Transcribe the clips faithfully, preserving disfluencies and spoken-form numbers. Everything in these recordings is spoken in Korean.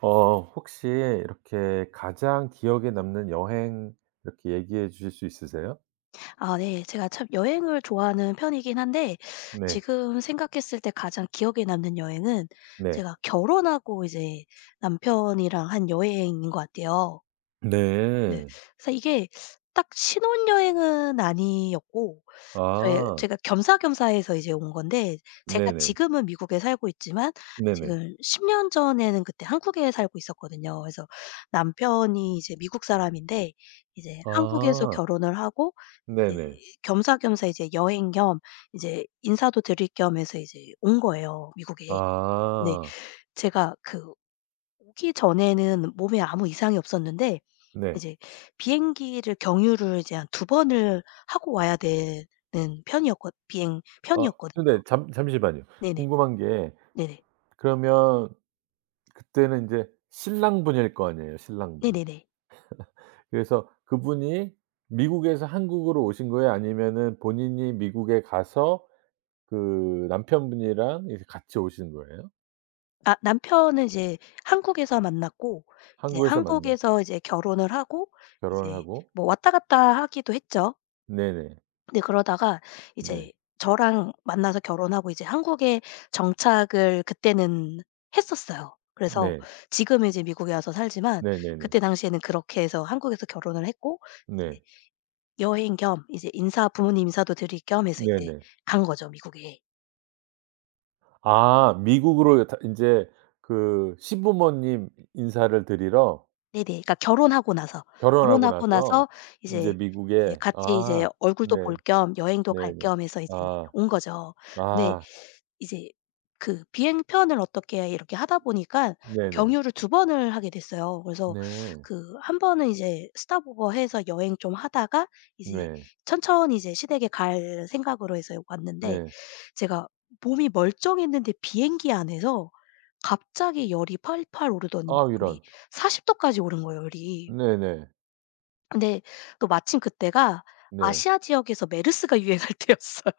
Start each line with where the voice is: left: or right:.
right: 어 혹시 이렇게 가장 기억에 남는 여행 이렇게 얘기해 주실 수 있으세요?
left: 아 네. 제가 참 여행을 좋아하는 편이긴 한데,
right: 네.
left: 지금 생각했을 때 가장 기억에 남는 여행은
right: 네.
left: 제가 결혼하고 이제 남편이랑 한 여행인 것 같아요. 네.
right: 네.
left: 그래서 이게 딱 신혼여행은 아니었고, 저의
right: 아.
left: 제가 겸사겸사 해서 이제 온 건데, 제가
right: 네네.
left: 지금은 미국에 살고 있지만
right: 네네.
left: 지금 십 년 전에는 그때 한국에 살고 있었거든요. 그래서 남편이 이제 미국 사람인데, 이제 한국에서
right: 아.
left: 결혼을 하고, 이제
right: 네네.
left: 겸사겸사 이제 여행 겸 이제 인사도 드릴 겸 해서 이제 온 거예요, 미국에. 네.
right: 아.
left: 제가 그 오기 전에는 몸에 아무 이상이 없었는데,
right: 네.
left: 이제 비행기를 경유를 이제 한 두 번을 하고 와야 되는 편이었거 비행
right: 아
left: 편이었거든요.
right: 근데 잠 잠시만요.
left: 네네.
right: 궁금한 게
left: 네네.
right: 그러면 그때는 이제 신랑분일 거 아니에요, 신랑분.
left: 네네네.
right: 그래서 그분이 미국에서 한국으로 오신 거예요? 아니면은 본인이 미국에 가서 그 남편분이랑 이제 같이 오신 거예요?
left: 아 남편은 이제 한국에서 만났고, 이제
right: 한국에서 만나
left: 한국에서 이제 결혼을 하고,
right: 결혼을
left: 이제
right: 하고
left: 뭐 왔다 갔다 하기도 했죠.
right: 네네.
left: 근데 그러다가
right: 네.
left: 이제 저랑 만나서 결혼하고 이제 한국에 정착을 그때는 했었어요. 그래서
right: 네.
left: 지금은 이제 미국에 와서 살지만,
right: 네네네.
left: 그때 당시에는 그렇게 해서 한국에서 결혼을 했고, 이제
right: 네.
left: 여행 겸 이제 인사 부모님 인사도 드릴 겸 해서 이제
right: 네네.
left: 간 거죠, 미국에.
right: 아 미국으로 다 인제 그 시부모님 인사를 드리러
left: 네네. 그러니까 결혼하고 나서,
right: 결혼하고
left: 결혼하고
right: 나서
left: 나서
right: 인제
left: 이제 이제
right: 미국에
left: 같이 이제
right: 아
left: 얼굴도
right: 네.
left: 볼 겸 여행도 갈
right: 네네.
left: 겸 해서 이제
right: 아.
left: 온 거죠. 근데
right: 아.
left: 이제 그 비행편을 어떻게 이렇게 하다 보니까
right: 네네.
left: 경유를 두 번을 하게 됐어요. 그래서
right: 네.
left: 그 한 번은 이제 스톱 오버 해서 여행 좀 하다가 이제
right: 네.
left: 천천히 이제 시댁에 갈 생각으로 해서 왔는데,
right: 네.
left: 제가 몸이 멀쩡했는데 비행기 안에서 갑자기 열이 팔팔 오르더니,
right: 아
left: 열이
right: 이런.
left: 사십 도 도까지 오른 거예요, 열이.
right: 네네.
left: 근데 또 마침 그때가
right: 네.
left: 아시아 지역에서 메르스가 유행할 때였어요.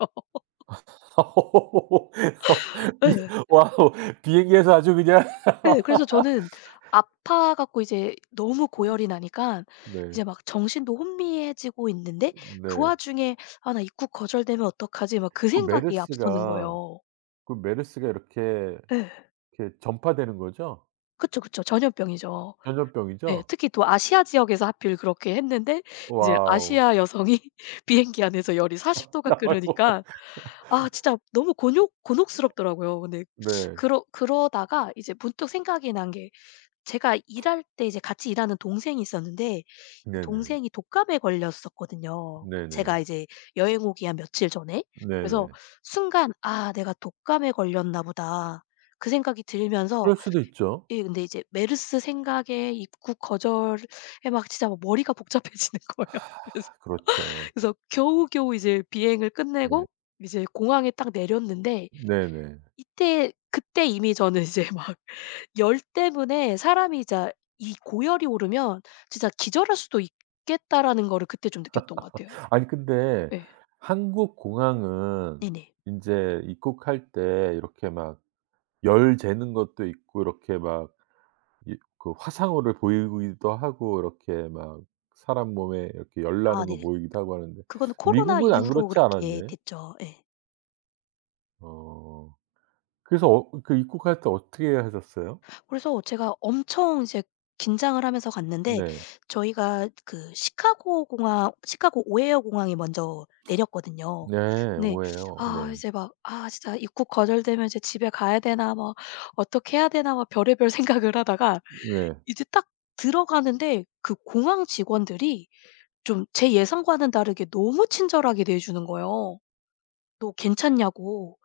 right: 비
left: 예.
right: 와우. 비행기에서 아주 그냥
left: 예.
right: 어.
left: 그래서 저는 아파 갖고 이제 너무 고열이 나니까
right: 네.
left: 이제 막 정신도 혼미해지고 있는데, 그
right: 네.
left: 와중에 '아 나 입국 거절되면 어떡하지?' 막 그
right: 그
left: 생각이 앞서는
right: 메르스가
left: 거예요.
right: 그 메르스가 이렇게
left: 예.
right: 이렇게 전파되는 거죠?
left: 그쵸, 그쵸. 전염병이죠. 예.
right: 전염병이죠?
left: 특히 또 아시아 지역에서 하필 그렇게 했는데 이제
right: 와우.
left: 아시아 여성이 비행기 안에서 열이 사십 도 도가 끓으니까,
right: 아
left: 아 진짜 너무 곤욕 곤혹스럽더라고요. 근데
right: 이 네.
left: 그러 그러다가 이제 문득 생각이 난 게, 제가 일할 때 이제 같이 일하는 동생이 있었는데, 이
right: 네네.
left: 동생이 독감에 걸렸었거든요,
right: 네네.
left: 제가 이제 여행 오기 한 며칠 전에. 그래서
right: 네네.
left: 순간 '아 내가 독감에 걸렸나 보다.' 그 생각이 들면서,
right: 그럴 수도 있죠.
left: 예 근데 이제 메르스 생각에 입국 거절에 막 진짜 막 머리가 복잡해지는 거예요. 그래서
right: 아 그렇죠.
left: 그래서 겨우겨우 이제 비행을
right: 예.
left: 끝내고 이제 공항에 딱 내렸는데,
right: 네네.
left: 이때 그때 이미 저는 이제 막 열 때문에 사람이 진짜, 이 고열이 오르면 진짜 '기절할 수도 있겠다.'라는 거를 그때 좀 느꼈던 것 같아요.
right: 아니 근데
left: 예.
right: 한국 공항은
left: 네네.
right: 인제 입국할 때 이렇게 막 열 재는 것도 있고 이렇게 막 이 그 화상으로 보이기도 하고 이렇게 막 사람 몸에 이렇게 열
left: 아
right: 나는 거
left: 네네.
right: 보이기도 하고 하는데
left: 그거는 코로나
right: 미국은 안
left: 이후로
right: 그렇지
left: 그렇게
right: 않았나요?
left: 됐죠. 예.
right: 어. 그래서 어 그 입국할 때 어떻게 하셨어요?
left: 그래서 제가 엄청 이제 긴장을 하면서 갔는데,
right: 네.
left: 저희가 그 시카고 공항 시카고 오헤어 공항에 먼저 내렸거든요.
right: 네.
left: 네.
right: 오해요
left: 아
right: 네.
left: 이제 막 '아 진짜 입국 거절되면 이제 집에 가야 되나, 뭐 어떻게 해야 되나.' 막 별의별 생각을 하다가
right: 네.
left: 이제 딱 들어가는데, 그 공항 직원들이 좀 제 예상과는 다르게 너무 친절하게 대해 주는 거예요. "너 괜찮냐."고.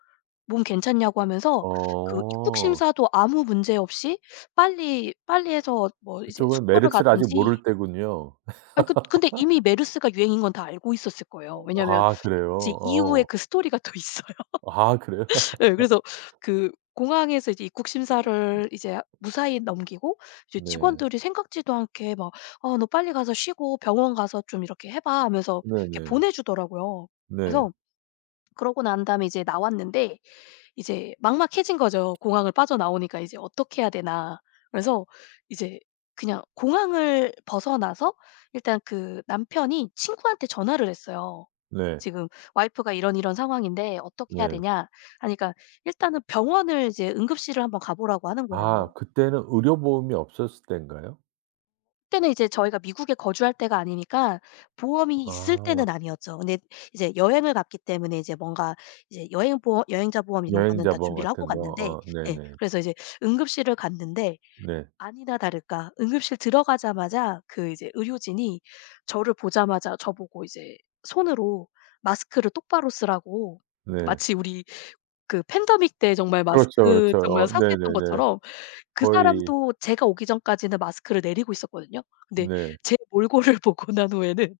left: 몸 괜찮냐고 하면서 그 입국
right: 어.
left: 심사도 아무 문제 없이 빨리 빨리 해서, 뭐 이제
right: 그쪽은
left: 숙소를
right: 메르스를 아직
left: 가든지.
right: 모를 때군요.
left: 아니 그 근데 이미 메르스가 유행인 건 다 알고 있었을 거예요. 왜냐면
right: 아
left: 이제
right: 그래요?
left: 이후에
right: 어.
left: 그 스토리가 또 있어요.
right: 아 그래요?
left: 예 그래서, 그 공항에서 이제 입국 심사를 이제 무사히 넘기고, 이제
right: 네.
left: 직원들이 생각지도 않게 막 "아 너 빨리 가서 쉬고 병원 가서 좀 이렇게 해 봐." 하면서 이렇게
right: 네네.
left: 보내 주더라고요.
right: 네.
left: 그래서 그러고 난 다음에 이제 나왔는데, 이제 막막해진 거죠. 공항을 빠져나오니까 이제 '어떻게 해야 되나.' 그래서 이제 그냥 공항을 벗어나서 일단 그 남편이 친구한테 전화를 했어요.
right: 네. 네.
left: "지금 와이프가 이런 이런 상황인데 어떻게 해야
right: 네.
left: 되냐." 하니까, 일단은 병원을 이제 응급실을 한번 가 보라고 하는 거예요.
right: 아 그때는 의료 보험이 없었을 때인가요?
left: 그때는 이제 저희가 미국에 거주할 때가 아니니까 보험이 있을
right: 아.
left: 때는 아니었죠. 근데 이제 여행을 갔기 때문에 이제 뭔가, 이제 여행 보험 여행자 보험 이런 거는 다
right: 여행자범
left: 준비를 하고
right: 같은 거.
left: 갔는데,
right: 어
left: 예
right: 네네.
left: 그래서 이제 응급실을 갔는데,
right: 네.
left: 아니나 다를까 응급실 들어가자마자 그 이제 의료진이 저를 보자마자 저보고 이제 손으로 마스크를 똑바로 쓰라고,
right: 네.
left: 마치 우리 그 팬데믹 때 정말
right: 그렇죠,
left: 마스크
right: 그렇죠.
left: 정말
right: 어
left: 사수했던
right: 네네네.
left: 것처럼. 그
right: 거의
left: 사람도 제가 오기 전까지는 마스크를 내리고 있었거든요. 근데
right: 네.
left: 제 몰골을 보고 난 후에는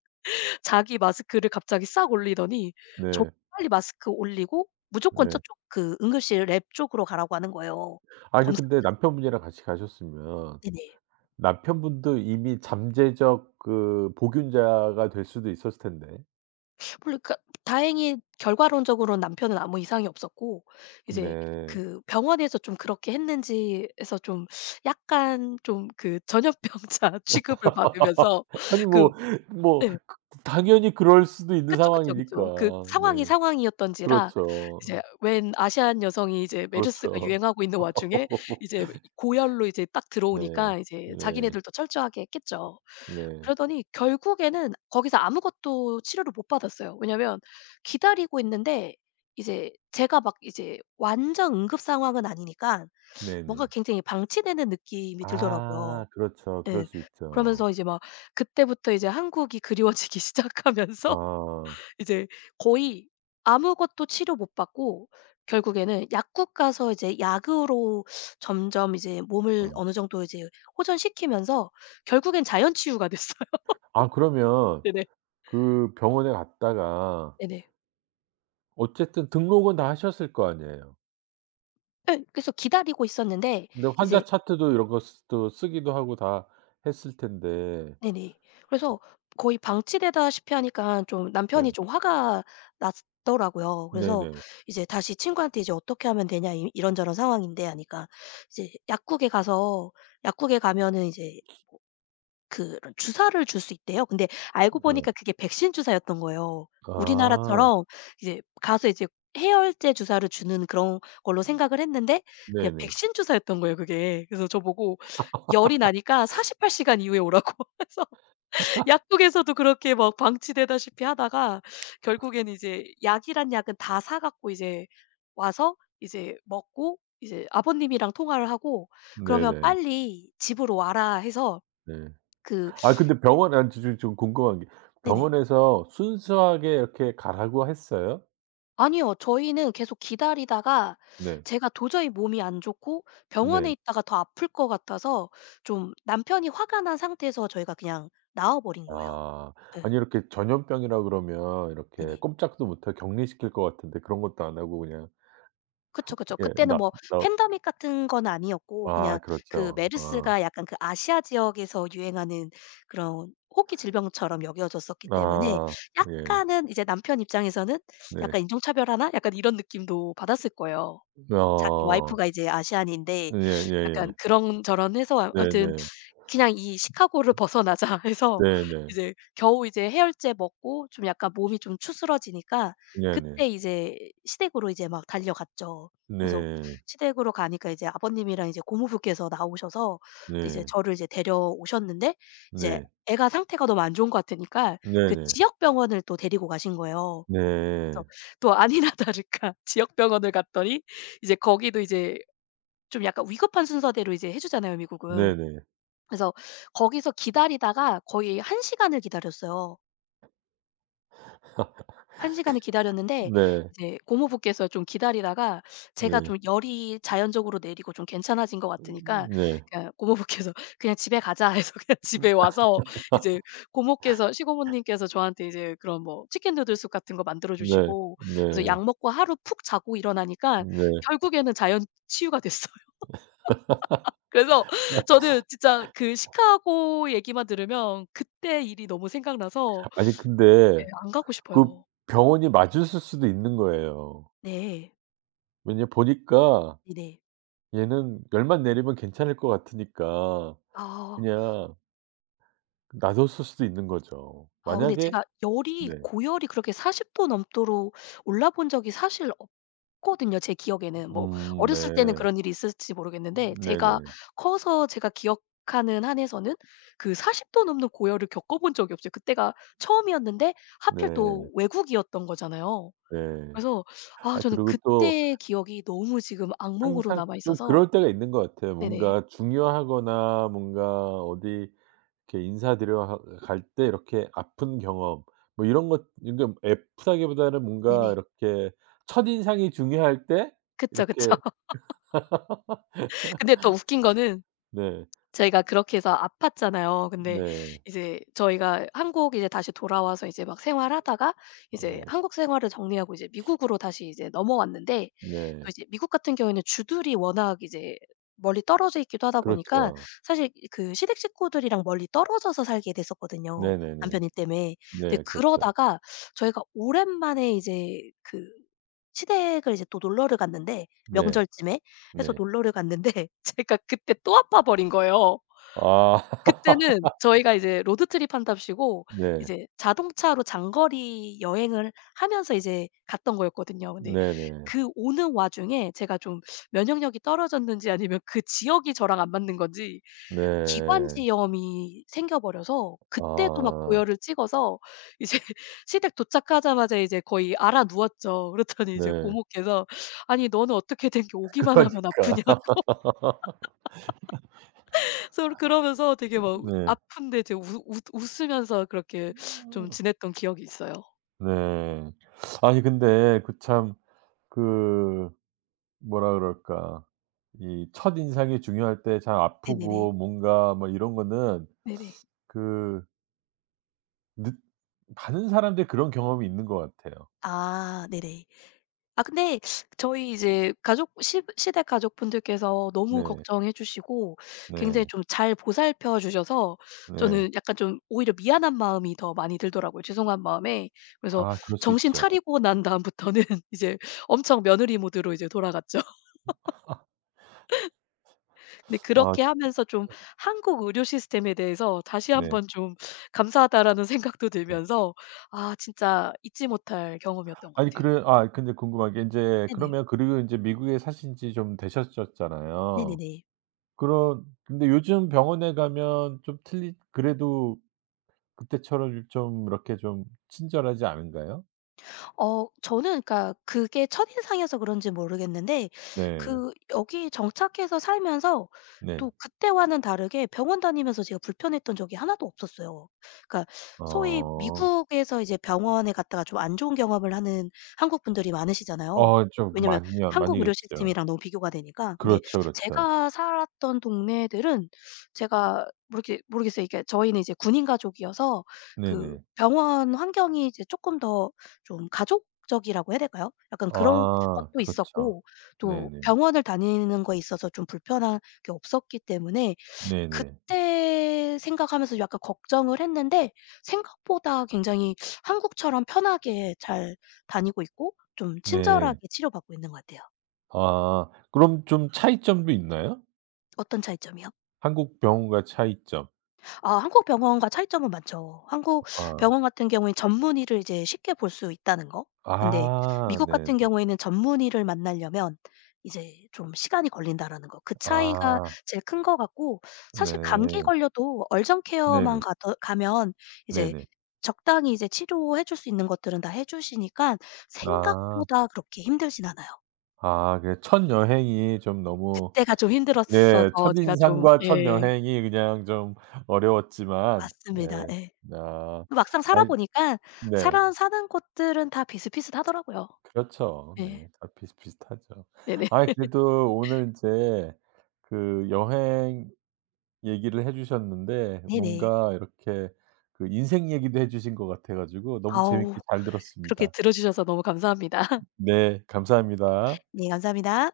left: 자기 마스크를 갑자기 싹 올리더니, 저보고
right: 네.
left: 빨리 마스크 올리고 무조건
right: 네.
left: 저쪽 그 응급실 랩 쪽으로 가라고 하는 거예요,
right: 아니 근데
left: 검사받으러.
right: 남편분이랑 같이 가셨으면
left: 네네.
right: 남편분도 이미 잠재적 그 보균자가 될 수도 있었을 텐데.
left: 별로, 그러니까 다행히 결과론적으로는 남편은 아무 이상이 없었고, 이제
right: 네.
left: 그 병원에서 좀 그렇게 했는지에서 좀, 약간 좀 그 전염병자 취급을 받으면서
right: 아니
left: 그.
right: 뭐 뭐
left: 예.
right: 그 당연히 그럴 수도 있는
left: 그쵸, 그쵸,
right: 상황이니까.
left: 그쵸. 그 상황이
right: 네.
left: 상황이었던지라
right: 그렇죠.
left: 이제 웬 아시안 여성이 이제 메르스가
right: 그렇죠.
left: 유행하고 있는 와중에 이제 이 고열로 이제 딱
right: 네.
left: 들어오니까 이제
right: 네.
left: 자기네들도 철저하게 했겠죠.
right: 네.
left: 그러더니 결국에는 거기서 아무것도 치료를 못 받았어요. 왜냐면 기다리고 있는데, 이제 제가 막 이제 완전 응급 상황은 아니니까, 뭔가
right: 네네.
left: 굉장히 방치되는 느낌이 들더라고요.
right: 아 그렇죠. 그럴
left: 예.
right: 수 있죠.
left: 그러면서 이제 막 그때부터 이제 한국이 그리워지기 시작하면서,
right: 아.
left: 이제 거의 아무것도 치료 못 받고, 결국에는 약국 가서 이제 약으로 점점 이제 몸을
right: 아.
left: 어느 정도 이제 호전시키면서, 결국엔 자연 치유가 됐어요.
right: 아 그러면
left: 네네.
right: 그 병원에 갔다가
left: 네네.
right: 어쨌든 등록은 다 하셨을 거 아니에요.
left: 예. 그래서 기다리고 있었는데
right: 근데
left: 이제
right: 환자 차트도 이런 거 쓰 또 쓰기도 하고 다 했을 텐데
left: 네네.
right: 어
left: 그래서 거의 방치되다시피 하니까 좀
right: 네.
left: 남편이 좀 화가 났더라고요. 그래서
right: 네네.
left: 이제 다시 친구한테 이제 "어떻게 하면 되냐. 이 이런저런 상황인데." 하니까, 이제 약국에 가서, 약국에 가면은 이제 그런 주사를 줄 수 있대요. 근데 알고
right: 네.
left: 보니까 그게 백신 주사였던 거예요.
right: 아.
left: 우리나라처럼 이제 가서 이제 해열제 주사를 주는 그런 걸로 생각을 했는데 그냥
right: 네네.
left: 백신 주사였던 거예요, 그게. 그래서 저보고 열이 나니까 48 시간 이후에 오라고 해서 약국에서도 그렇게 막 방치되다시피 하다가, 결국에는 이제 약이란 약은 다 사 갖고 이제 와서 이제 먹고, 이제 아버님이랑 통화를 하고 "그러면
right: 네네.
left: 빨리 집으로 와라." 해서
right: 네.
left: 그.
right: 아 근데 병원 아 저 저 좀 궁금한 게
left: 네네.
right: 병원에서 순수하게 이렇게 가라고 했어요?
left: 아니요. 저희는 계속 기다리다가
right: 네.
left: 제가 도저히 몸이 안 좋고 병원에
right: 네.
left: 있다가 더 아플 것 같아서, 좀 남편이 화가 난 상태에서 저희가 그냥 나와 버린 거예요.
right: 아.
left: 예.
right: 아니 이렇게 전염병이라 그러면 이렇게
left: 네네.
right: 꼼짝도 못하고 격리시킬 것 같은데 그런 것도 안 하고 그냥
left: 그쵸, 그쵸.
right: 예
left: 그때는
right: 나
left: 뭐
right: 나
left: 팬데믹 같은 건 아니었고,
right: 아
left: 그냥 그
right: 그렇죠. 어.
left: 메르스가 약간 그 아시아 지역에서 유행하는 그런 호기 질병처럼 여겨졌었기 때문에,
right: 아 예.
left: 약간은 이제 남편 입장에서는
right: 네.
left: 약간 '인종차별하나?' 약간 이런 느낌도 받았을 거예요. 자기
right: 어.
left: 와이프가 이제 아시안인데. 약간
right: 예예예.
left: 그런저런 해서 아무튼
right: 네네.
left: 그냥 이 시카고를 벗어나자 해서
right: 네 네.
left: 이제 겨우 이제 해열제 먹고 좀 약간 몸이 좀 추스러지니까,
right: 네 네.
left: 그때 이제 시댁으로 이제 막 달려갔죠. 그래서
right: 네.
left: 시댁으로 가니까 이제 아버님이랑 이제 고모부께서 나오셔서 이제
right: 네.
left: 저를 이제 데려오셨는데, 이제
right: 네.
left: 애가 상태가 너무 안 좋은 것 같으니까
right: 네
left: 그
right: 네.
left: 지역 병원을 또 데리고 가신 거예요. 그래서
right: 네.
left: 또 아니나 다를까 지역 병원을 갔더니, 이제 거기도 이제 좀 약간 위급한 순서대로 이제 해 주잖아요, 미국은.
right: 네네.
left: 그래서 거기서 기다리다가 거의 한 시간 시간을 기다렸어요. 한 시간 시간을 기다렸는데
right: 네.
left: 이제 고모부께서 좀 기다리다가, 제가
right: 네.
left: 좀 열이 자연적으로 내리고 좀 괜찮아진 것 같으니까
right: 네.
left: 그냥 고모부께서 "그냥 집에 가자." 해서, 그냥 집에 와서 이제 고모께서 시고모님께서 저한테 이제 그런 뭐 치킨 누들 숲 같은 거
right: 네. 네. 네. 네, 네, 네,
left: 만들어 주시고, 그래서
right: 네, 네,
left: 약 먹고 하루 푹 자고 일어나니까
right: 네,
left: 결국에는 자연 치유가 됐어요. 그래서
right: 네.
left: 저는 진짜 그 시카고 얘기만 들으면 그때 일이 너무 생각나서.
right: 아니
left: 네.
right: 근데
left: 안 가고
right: 그
left: 싶어요.
right: 병원이 맞으실 수도 있는 거예요.
left: 네.
right: 왜냐 보니까
left: 네네.
right: 얘는 열만 내리면 괜찮을 것 같으니까
left: 아.
right: 그냥 놔뒀을 수도 있는 거죠.
left: 아 근데
right: 만약에
left: 제가 열이
right: 네.
left: 고열이 그렇게 사십 도 넘도록 올라 본 적이 사실 없거든요, 제 기억에는. 뭐
right: 음
left: 어렸을 때는
right: 네.
left: 그런 일이 있었을지 모르겠는데, 제가
right: 네네.
left: 커서 제가 기억하는 한에서는 그 사십 도 넘는 고열을 겪어 본 적이 없어요. 그때가 처음이었는데 하필 또
right: 네.
left: 외국이었던 거잖아요.
right: 네.
left: 그래서 아
right: 아
left: 저는
right: 그리고 또
left: 그때의 기억이 너무 지금 악몽으로
right: 항상
left: 남아
right: 좀
left: 있어서.
right: 그럴 때가 있는 것 같아요.
left: 네네.
right: 뭔가 중요하거나 뭔가 어디 이렇게 인사드려 하 갈 때 이렇게 아픈 경험 뭐 이런 것 그러니까 애프다기보다는 뭔가
left: 네네.
right: 이렇게 첫인상이 중요할 때
left: 그쵸, 그쵸.
right: 이렇게
left: 근데 더 웃긴 거는,
right: 네.
left: 저희가 그렇게 해서 아팠잖아요. 근데
right: 네.
left: 이제 저희가 한국 이제 다시 돌아와서 이제 막 생활하다가, 이제
right: 네.
left: 한국 생활을 정리하고 이제 미국으로 다시 이제 넘어왔는데,
right: 네.
left: 또
right: 네.
left: 이제 미국 같은 경우에는 주들이 워낙 이제 멀리 떨어져 있기도 하다 보니까
right: 그렇죠.
left: 사실 그 시댁 식구들이랑 멀리 떨어져서 살게 됐었거든요,
right: 네네네.
left: 남편 이 때문에. 근데
right: 네. 그렇죠.
left: 그러다가 저희가 오랜만에 이제 그 시댁을 이제 또 놀러를 갔는데,
right: 네.
left: 명절쯤에 해서
right: 네.
left: 놀러를 갔는데, 제가 그때 또 아파 버린 거예요.
right: 아.
left: 그때는 저희가 이제 로드트립 한답시고
right: 네.
left: 이제 자동차로 장거리 여행을 하면서 이제 갔던 거였거든요. 근데
right: 네네.
left: 그 오는 와중에 제가 좀 면역력이 떨어졌는지 아니면 그 지역이 저랑 안 맞는 건지
right: 네.
left: 기관지염이 생겨 버려서 그때도 막
right: 아.
left: 고열을 찍어서 이제 시댁 도착하자마자 이제 거의 알아 누웠죠. 그랬더니 이제
right: 네.
left: 고모께서 "아니 너는 어떻게 된 게 오기만 하면
right: 그러니까.
left: 아프냐." 서로 그러면서 되게 막
right: 네.
left: 아픈데 제웃 웃 웃으면서 그렇게 좀 지냈던 기억이 있어요.
right: 네. 아니 근데 그 참 그 뭐라 그럴까. 이 첫인상이 중요할 때 참
left: 네네네.
right: 아프고 뭔가 뭐 이런 거는
left: 네네.
right: 그 느 많은 사람들이 그런 경험이 있는 것 같아요.
left: 아 네네. 아 근데 저희 이제 가족 시 시댁 가족분들께서 너무
right: 네.
left: 걱정해 주시고 굉장히
right: 네.
left: 좀 잘 보살펴 주셔서,
right: 네.
left: 저는 약간 좀 오히려 미안한 마음이 더 많이 들더라고요, 죄송한 마음에. 그래서
right: 아 그럴 수
left: 정신
right: 있죠.
left: 차리고 난 다음부터는 이제 엄청 며느리 모드로 이제 돌아갔죠. 근데
right: 아
left: 그렇게 하면서 좀 '한국 의료 시스템에 대해서 다시
right: 네.
left: 한번 좀 감사하다.'라는 생각도
right: 네.
left: 들면서, 아 진짜 잊지 못할 경험이었던 것
right: 아니
left: 같아요.
right: 그래 아 근데 궁금한 게 인제
left: 네네.
right: 그러면 그리고 인제 미국에 사신 지 좀 되셨었잖아요.
left: 네네네.
right: 그런 근데 요즘 병원에 가면 좀 틀리 그래도 그때처럼 좀 이렇게 좀 친절하지 않은가요?
left: 어 저는 그러니까 그게 첫인상이어서 그런지 모르겠는데,
right: 네.
left: 그 여기 정착해서 살면서
right: 네.
left: 또 그때와는 다르게 병원 다니면서 제가 불편했던 적이 하나도 없었어요. 그러니까 소위
right: 어.
left: 미국에서 이제 병원에 갔다가 좀 안 좋은 경험을 하는 한국 분들이 많으시잖아요.
right: 어 좀
left: 왜냐면
right: 많이요
left: 한국
right: 많이
left: 의료
right: 계시죠.
left: 시스템이랑 너무 비교가 되니까. 근데
right: 그렇죠, 그렇죠.
left: 제가 살았던 동네들은, 제가 모르겠 모르겠어요. 이게 저희는 이제 군인 가족이어서 그
right: 네네.
left: 병원 환경이 이제 쪼끔 더 좀 가족적이라고 해야 될까요? 약간 그런
right: 아
left: 것도
right: 그렇죠.
left: 있었고, 또
right: 네네.
left: 병원을 다니는 거에 있어서 좀 불편한 게 없었기 때문에
right: 네네.
left: 그때 생각하면서 약간 걱정을 했는데, 생각보다 굉장히 한국처럼 편하게 잘 다니고 있고 좀
right: 네.
left: 친절하게 치료받고 있는 것 같아요.
right: 아 그럼 좀 차이점도 있나요?
left: 어떤 차이점이요?
right: 한국 병원과 차이점.
left: 아 한국 병원과 차이점은 많죠. 한국
right: 아.
left: 병원 같은 경우엔 전문의를 이제 쉽게 볼 수 있다는 거. 근데
right: 아
left: 미국
right: 네네.
left: 같은 경우에는 전문의를 만나려면 이제 좀 시간이 걸린다라는 거. 그 차이가
right: 아
left: 제일 큰 것 같고, 사실 감기
right: 네.
left: 걸려도 얼정 케어만
right: 네네.
left: 가 가면 이제
right: 네네.
left: 적당히 이제 치료해 줄 수 있는 것들은 다 해 주시니까
right: 아.
left: 생각보다 그렇게 힘들진 않아요.
right: 아 그래 첫 여행이 좀 너무
left: 그때가 좀
right: 네
left: 힘들었어서, 제가 좀.
right: 첫인상과 첫
left: 예.
right: 여행이 그냥 좀 어려웠지만
left: 맞습니다.
right: 네.
left: 예.
right: 아.
left: 그 막상 살아
right: 아이
left: 보니까
right: 네.
left: 살아 사는 곳들은 다 비슷비슷하더라고요.
right: 그렇죠.
left: 네.
right: 네. 다 비슷비슷하죠.
left: 네. 네네.
right: 아이 그래도 오늘 인제 그 여행 얘기를 해 주셨는데
left: 네네.
right: 뭔가 이렇게 그 인생 얘기도 해 주신 것 같아 가지고 너무
left: 아우,
right: 재밌게 잘
left: 그렇게
right: 들었습니다.
left: 들어 주셔서 너무 감사합니다.
right: 네 감사합니다.
left: 네 감사합니다.